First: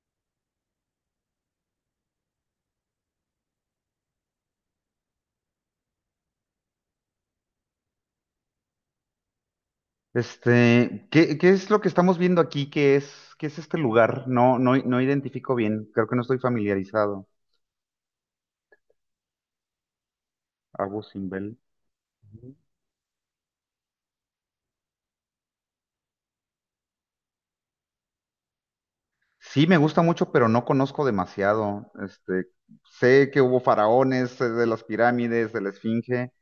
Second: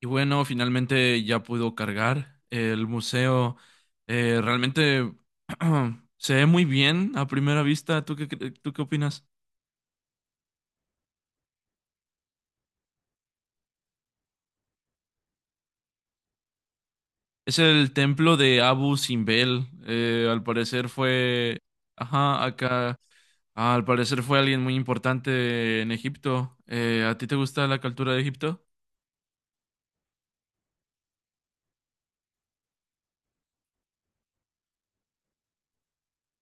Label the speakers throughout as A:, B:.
A: Y bueno, finalmente ya pudo cargar el museo. Realmente se ve muy bien a primera vista. ¿Tú qué opinas?
B: Este, ¿qué es lo que estamos viendo aquí? ¿Qué es este lugar? No, no, no identifico bien. Creo que no estoy familiarizado.
A: Es el templo de Abu Simbel. Al parecer
B: Abu Simbel.
A: fue. Ajá,
B: Ujú.
A: acá. Al parecer fue alguien muy importante en Egipto. ¿A ti te gusta la cultura de Egipto?
B: Sí, me gusta mucho, pero no conozco demasiado. Este, sé que hubo faraones, sé de las pirámides, de la Esfinge,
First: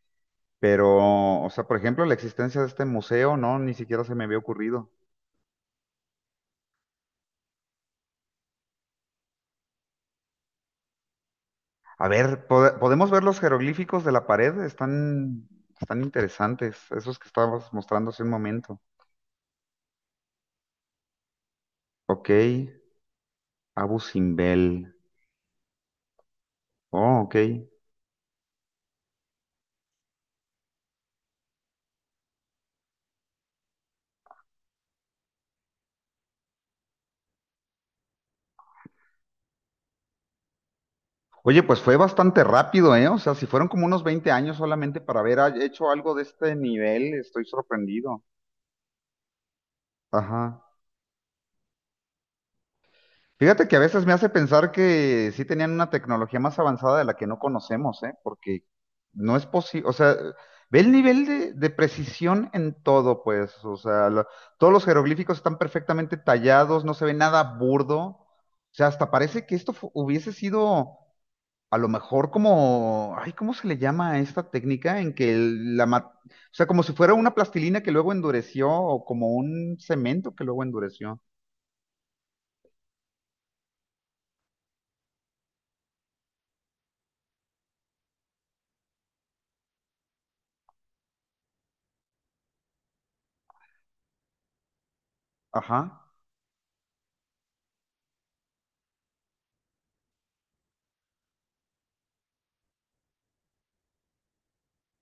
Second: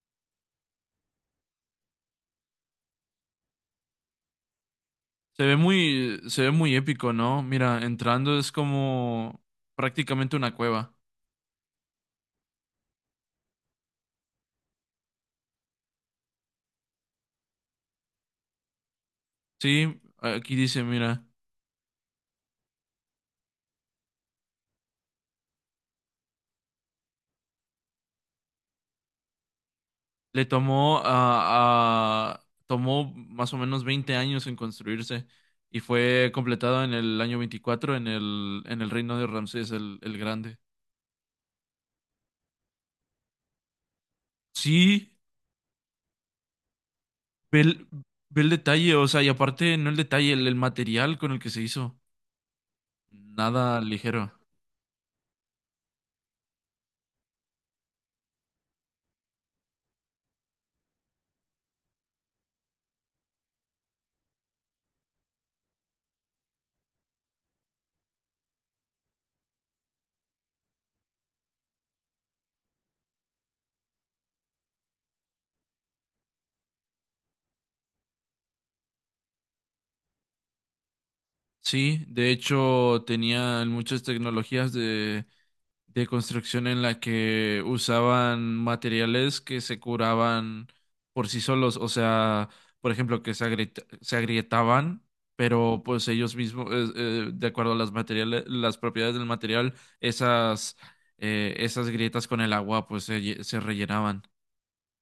B: pero, o sea, por ejemplo, la existencia de este museo, no, ni siquiera se me había ocurrido.
A: Se ve muy épico, ¿no? Mira, entrando es como prácticamente una cueva.
B: A ver, ¿podemos ver los jeroglíficos de la pared? Están interesantes, esos que estabas mostrando hace un momento.
A: Sí, aquí dice, mira.
B: Ok, Abu Simbel. Oh, ok.
A: Le tomó más o menos 20 años en construirse y fue completado en el año 24 en el reino de Ramsés el Grande.
B: Oye, pues fue bastante rápido, ¿eh? O sea, si fueron como unos 20 años solamente
A: Sí,
B: para haber hecho algo de este nivel, estoy
A: ve el,
B: sorprendido.
A: ve el detalle, o sea, y aparte no el detalle, el
B: Ajá.
A: material con el que se hizo.
B: Fíjate que a
A: Nada
B: veces me hace
A: ligero.
B: pensar que sí tenían una tecnología más avanzada de la que no conocemos, ¿eh? Porque no es posible, o sea, ve el nivel de precisión en todo, pues, o sea, la- todos los jeroglíficos están perfectamente tallados, no se ve nada burdo, o sea, hasta parece que esto fu- hubiese sido A lo mejor como, ay, ¿cómo se le llama a esta técnica en que el- la, ma- o sea, como si fuera una plastilina que luego endureció o como un cemento que luego endureció.
A: Sí, de hecho tenían muchas tecnologías de construcción en la que usaban materiales que se curaban por sí solos, o sea, por ejemplo, que se agrietaban, pero pues
B: Ajá.
A: ellos mismos, de acuerdo a las materiales, las propiedades del material, esas, esas grietas con el agua pues se rellenaban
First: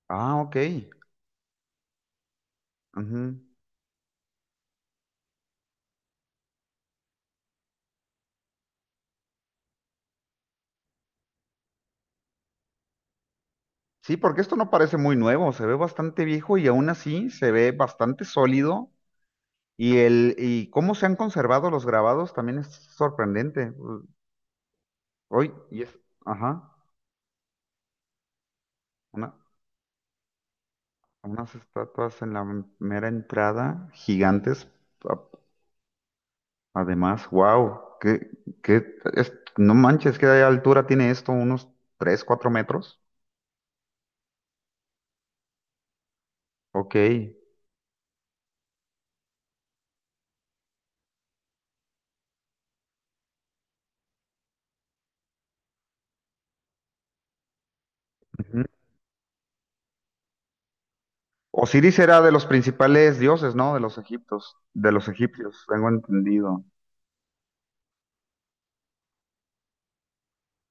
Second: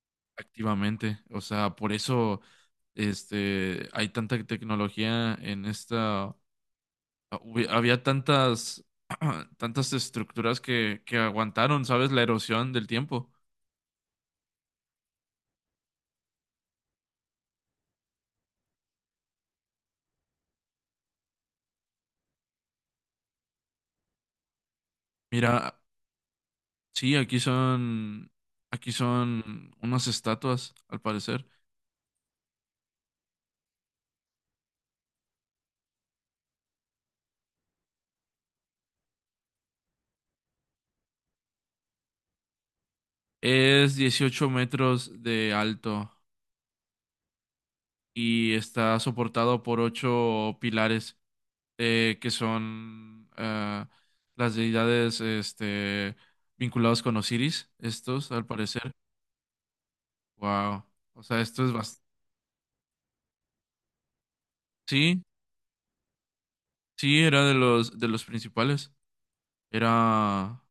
B: Ah, ok.
A: activamente, o sea, por eso
B: Ujú.
A: hay tanta tecnología en esta. Había tantas, tantas estructuras que aguantaron, ¿sabes? La erosión del tiempo.
B: Sí, porque esto no parece muy nuevo, se ve bastante viejo y aún así se ve bastante sólido y el y cómo se han conservado los grabados también es sorprendente. Hoy
A: Mira,
B: y es, ajá,
A: sí, aquí son, aquí
B: una-
A: son unas estatuas, al parecer.
B: unas estatuas en la mera entrada gigantes. Además, wow, que no manches, ¿qué altura tiene esto? ¿Unos 3 o 4 metros?
A: Es 18 metros de alto
B: Ok.
A: y está soportado por 8 pilares que son las deidades, vinculados con Osiris, estos, al
B: Ujú.
A: parecer. Wow. O sea, esto es bastante.
B: Osiris era de los principales dioses, ¿no? De los egiptos, de los
A: Sí.
B: egipcios, tengo entendido.
A: Sí, era de los, principales. Era,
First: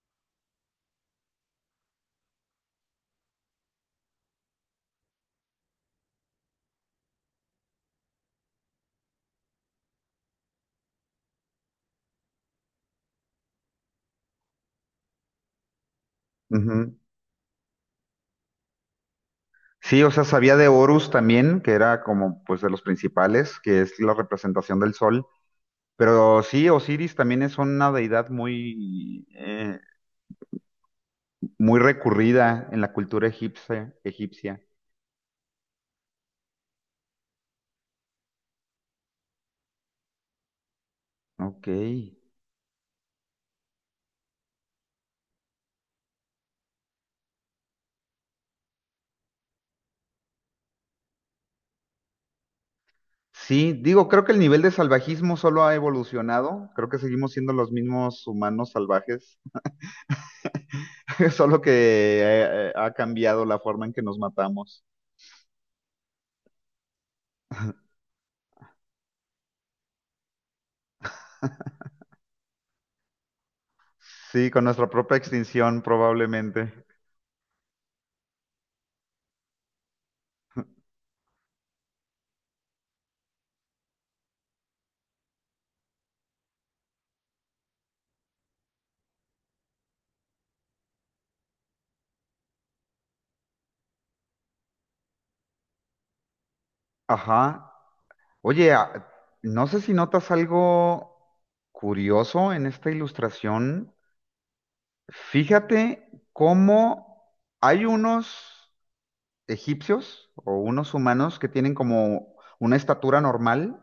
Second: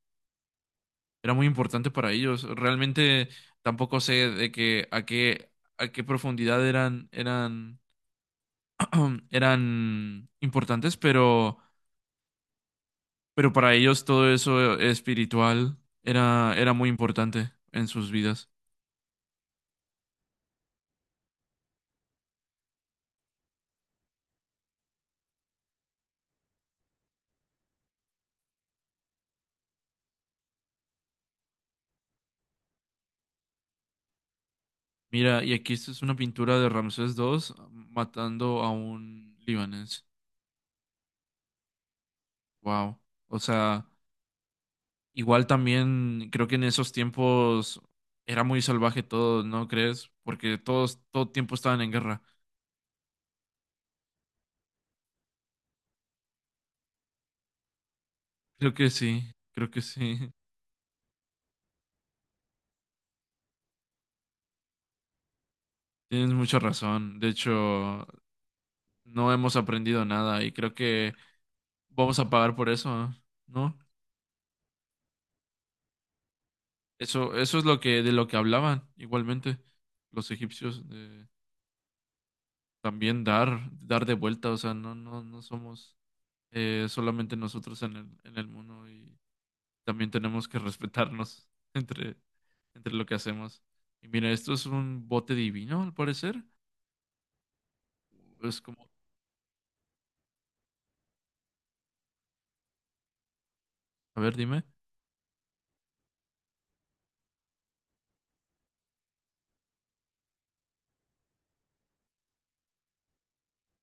A: era muy importante para ellos. Realmente tampoco sé de que a qué, profundidad eran importantes, pero para ellos todo eso espiritual era muy
B: Ujú.
A: importante en sus vidas.
B: Sí, o sea, sabía de Horus también, que era como pues de los principales, que es la representación del sol. Pero sí, Osiris también es una deidad muy, muy recurrida en la cultura egipcia, egipcia.
A: Mira, y aquí esto es una pintura de Ramsés II matando a un libanés.
B: Ok.
A: Wow. O sea, igual también creo que en esos tiempos era muy salvaje todo, ¿no crees? Porque todo tiempo estaban en guerra.
B: Sí, digo, creo que el nivel de salvajismo solo ha evolucionado, creo que seguimos siendo los mismos humanos
A: Creo que sí,
B: salvajes,
A: creo que sí.
B: solo que ha cambiado la forma en que nos matamos.
A: Tienes mucha razón. De hecho, no hemos aprendido nada y creo que vamos a pagar por eso, ¿no?
B: Sí, con nuestra propia extinción probablemente.
A: Eso es lo que de lo que hablaban igualmente los egipcios de también dar de vuelta, o sea, no somos, solamente nosotros en el mundo también tenemos que respetarnos entre, entre lo que hacemos. Y mira, esto es un bote divino, al parecer.
B: Ajá.
A: Es
B: Oye,
A: como,
B: no sé si notas algo curioso en esta ilustración.
A: a ver, dime.
B: Fíjate cómo hay unos egipcios o unos humanos que tienen como una estatura normal.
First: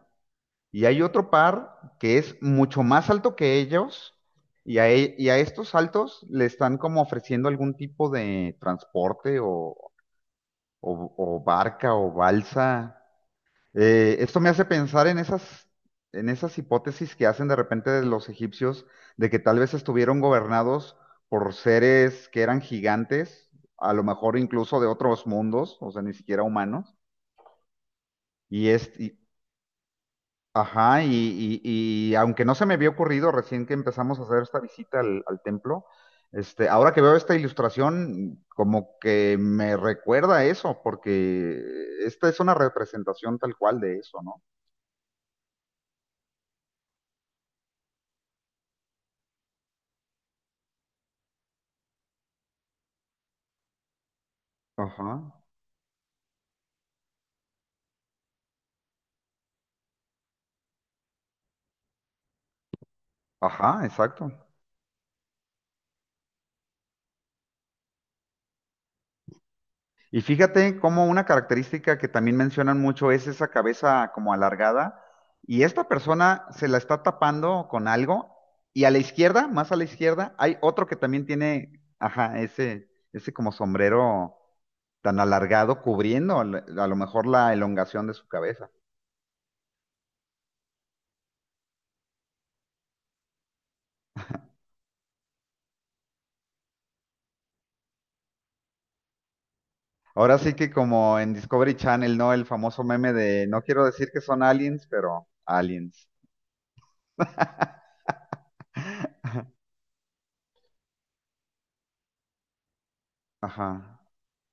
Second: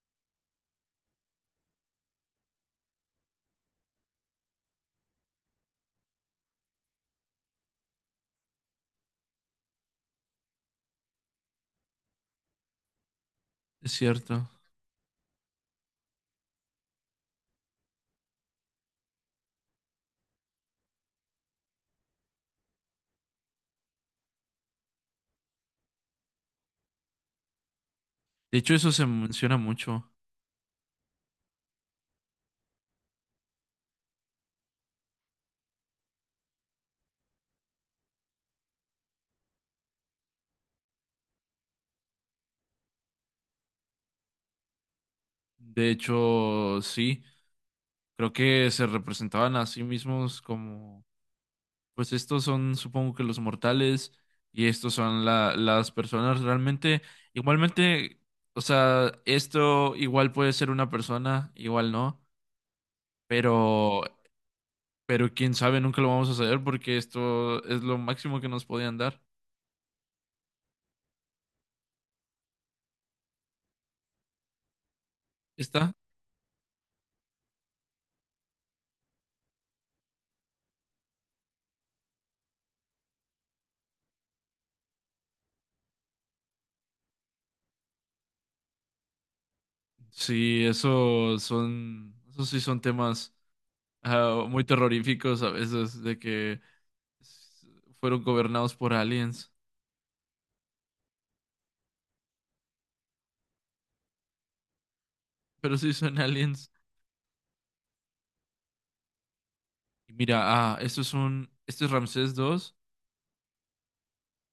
B: Y hay otro par que es mucho más alto que ellos y a estos altos le están como ofreciendo algún tipo de transporte o barca o balsa.
A: Es
B: Esto
A: cierto.
B: me hace pensar en esas hipótesis que hacen de repente de los egipcios de que tal vez estuvieron gobernados por seres que eran gigantes, a lo mejor incluso de otros mundos, o sea, ni siquiera humanos.
A: De
B: Y,
A: hecho, eso
B: es-
A: se
B: y
A: menciona mucho.
B: Ajá, y aunque no se me había ocurrido recién que empezamos a hacer esta visita al, al templo, este, ahora que veo esta ilustración, como que me recuerda a eso, porque esta es una representación tal cual de eso, ¿no?
A: De hecho, sí, creo que se representaban a sí mismos como, pues estos son, supongo que los mortales y estos son
B: Ajá,
A: las personas realmente, igualmente, o sea, esto igual puede ser una persona, igual no,
B: ajá,
A: pero
B: exacto.
A: Pero quién sabe, nunca lo vamos a saber porque esto es lo máximo que nos podían dar.
B: Y fíjate cómo una característica que también mencionan mucho es esa cabeza como alargada. Y esta
A: ¿Está?
B: persona se la está tapando con algo. Y a la izquierda, más a la izquierda, hay otro que también tiene, ajá, ese como sombrero tan alargado cubriendo a lo mejor la elongación de su cabeza.
A: Sí, eso sí son temas, muy terroríficos a veces de que s- fueron gobernados por aliens.
B: Ahora sí que como en Discovery Channel, ¿no? El famoso meme de no quiero decir que son aliens, pero
A: Pero sí
B: aliens.
A: son aliens. Y mira, esto es este es Ramsés II
B: Ajá.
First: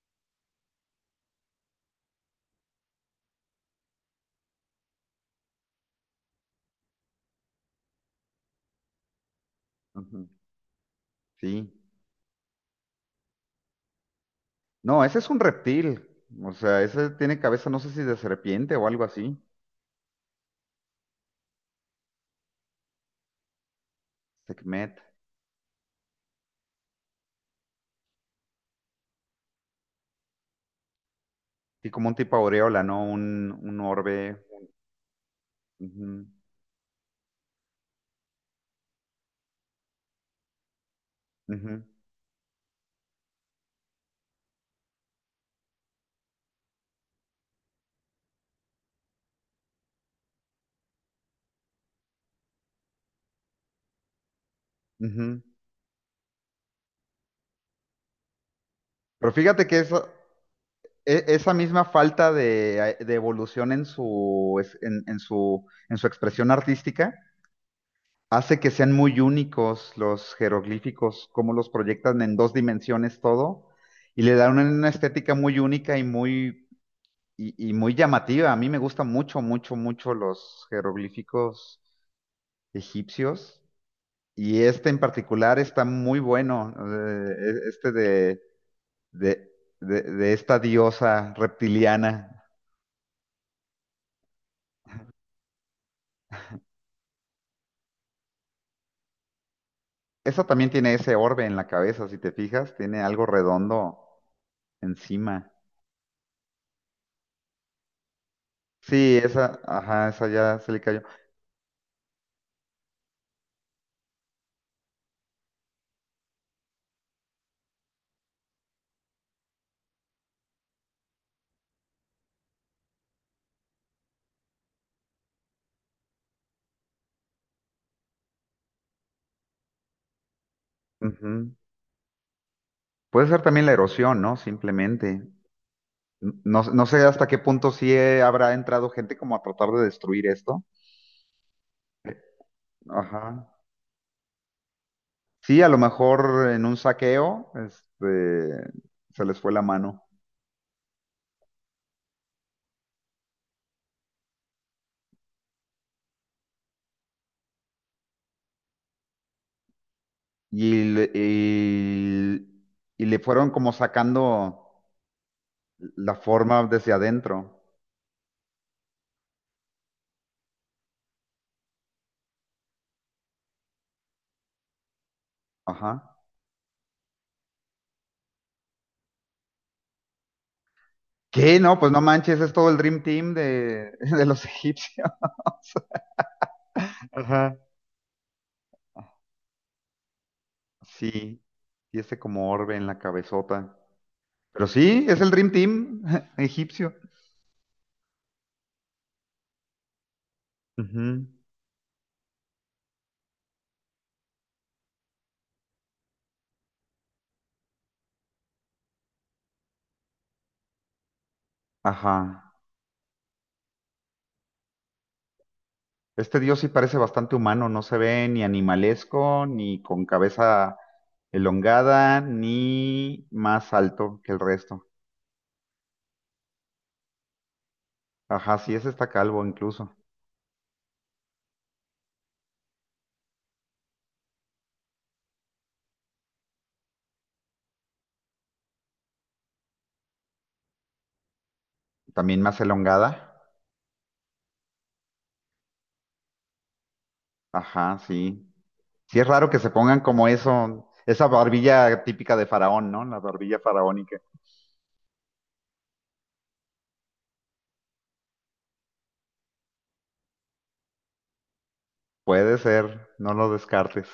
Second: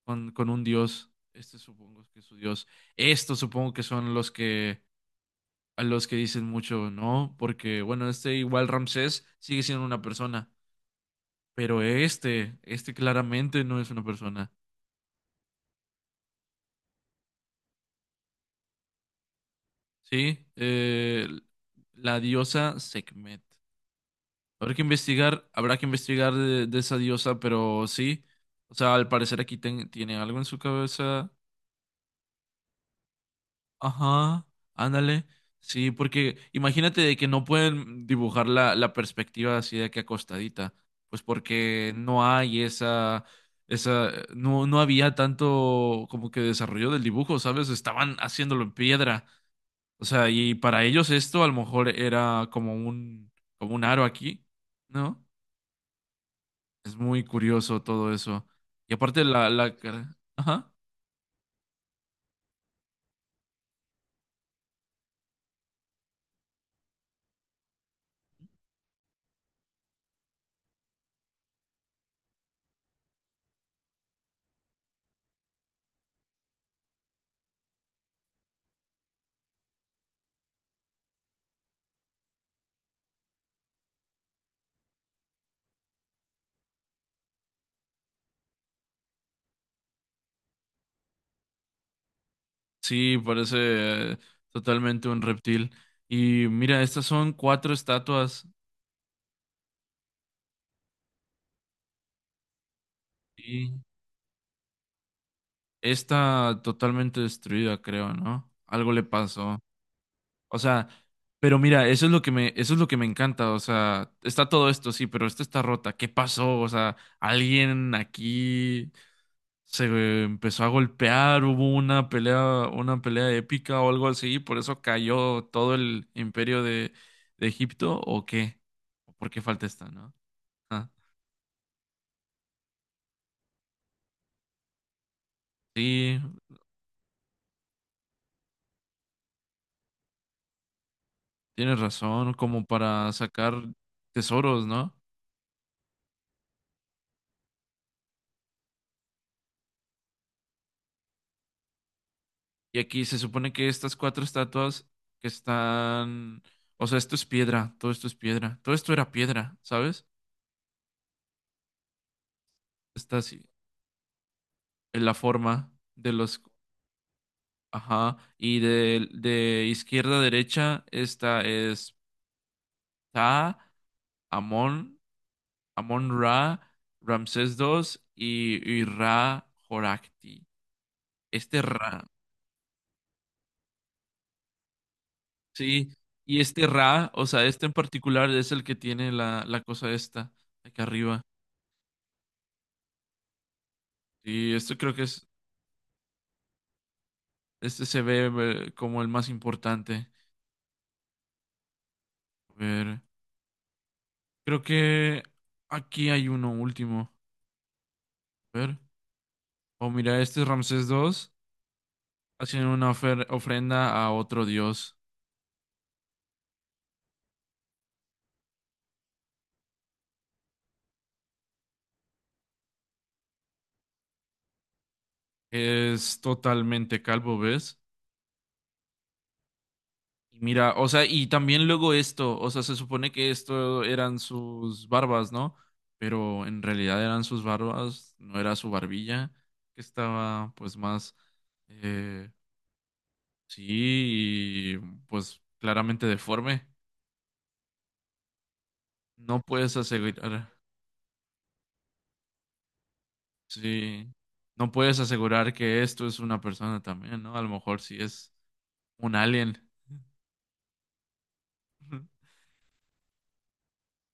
A: con un dios. Este supongo que es su dios. Estos supongo que son los que a los que dicen mucho, ¿no? Porque bueno, igual Ramsés sigue siendo una
B: Ujú,
A: persona.
B: sí.
A: Pero este claramente no es una persona.
B: No, ese es un reptil. O sea, ese tiene cabeza, no sé si de serpiente o algo así.
A: Sí, la diosa Sekhmet.
B: Sekhmet.
A: Habrá que investigar de esa diosa, pero sí. O sea, al parecer aquí tiene algo en su cabeza.
B: Sí, como un tipo aureola, ¿no? Un orbe.
A: Ajá, ándale. Sí,
B: Ujú,
A: porque imagínate de que no pueden dibujar la perspectiva así de que acostadita. Pues
B: ujú,
A: porque no hay no había tanto como que desarrollo del dibujo, ¿sabes? Estaban haciéndolo en piedra. O sea, y para ellos esto a lo mejor era como un aro aquí, ¿no?
B: ujú.
A: Es muy curioso todo eso. Y aparte
B: Pero
A: la,
B: fíjate
A: la
B: que eso,
A: ajá.
B: esa misma falta de evolución en su, en su expresión artística hace que sean muy únicos los jeroglíficos, como los proyectan en dos dimensiones todo, y le dan una estética muy única y muy llamativa. A mí me gustan mucho, mucho, mucho los jeroglíficos egipcios. Y este en particular está muy bueno, eh, e- este de, de, de, de esta diosa reptiliana.
A: Sí, parece, totalmente un reptil. Y mira, estas son 4 estatuas
B: Esa también tiene ese orbe en la cabeza, si te fijas, tiene algo
A: y
B: redondo encima.
A: esta totalmente destruida, creo, ¿no? Algo le
B: Sí,
A: pasó.
B: esa, ajá, esa
A: O
B: ya se le
A: sea,
B: cayó.
A: pero mira, eso es lo que me, eso es lo que me encanta. O sea, está todo esto, sí, pero esta está rota. ¿Qué pasó? O sea, alguien aquí se empezó a golpear, hubo una pelea épica o algo así, por eso cayó todo el imperio de Egipto, ¿o qué? ¿O ¿Por qué falta esta, ¿no? Ah,
B: Ujú. Puede ser también la erosión, ¿no? Simplemente.
A: sí,
B: No, no sé hasta qué punto sí habrá entrado gente como a tratar de destruir esto.
A: tienes razón, como para
B: Ajá.
A: sacar tesoros, ¿no?
B: Sí, a lo mejor en un saqueo, este, se les fue la mano
A: Y aquí se supone que estas 4 estatuas que están, o sea, esto es piedra, todo esto es piedra, todo esto era piedra, ¿sabes?
B: y, le- y- y
A: Está
B: le
A: así,
B: fueron como sacando
A: en la forma de
B: la
A: los.
B: forma desde adentro.
A: Ajá, y de izquierda a derecha, esta es Ta, Amón Amón
B: Ajá.
A: Ra, Ramsés II y Ra Horakhti.
B: ¿Qué?
A: Este
B: No, pues no
A: Ra,
B: manches, es todo el Dream Team de, de los egipcios.
A: sí, y este Ra, o sea,
B: Ajá.
A: este en particular es el que tiene la cosa esta, acá arriba.
B: Sí, y ese como orbe en la cabezota.
A: Y
B: Pero
A: esto creo que
B: sí, es
A: es,
B: el Dream Team egipcio.
A: este se ve como el más importante.
B: Ujú.
A: A ver, creo que aquí hay uno último. A ver, oh, mira, este es Ramsés II
B: Ajá.
A: haciendo una ofrenda a otro dios.
B: Este dios sí parece bastante humano, no se ve ni animalesco, ni con cabeza elongada, ni más alto que el resto.
A: Es totalmente calvo, ¿ves?
B: Ajá, sí, ese está calvo incluso.
A: Y mira, o sea, y también luego esto, o sea, se supone que esto eran sus barbas, ¿no? Pero en realidad eran sus barbas, no era su barbilla, que estaba pues más, eh,
B: También más elongada.
A: sí, y, pues claramente deforme.
B: Ajá, sí. Sí es
A: No
B: raro que se
A: puedes
B: pongan como
A: asegurar,
B: eso, esa barbilla típica de faraón, ¿no? La barbilla
A: sí,
B: faraónica.
A: no puedes asegurar que esto es una persona también, ¿no? A lo mejor sí es un alien.
B: Puede ser, no lo descartes.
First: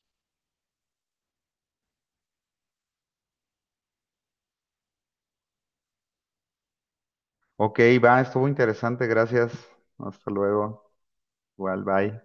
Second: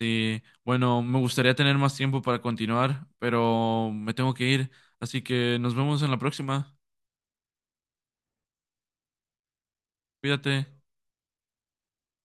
A: Sí, bueno, me gustaría tener más tiempo para continuar, pero me tengo que ir, así que nos vemos en la próxima.
B: Ok, va, estuvo interesante, gracias. Hasta
A: Cuídate.
B: luego. Igual, bye.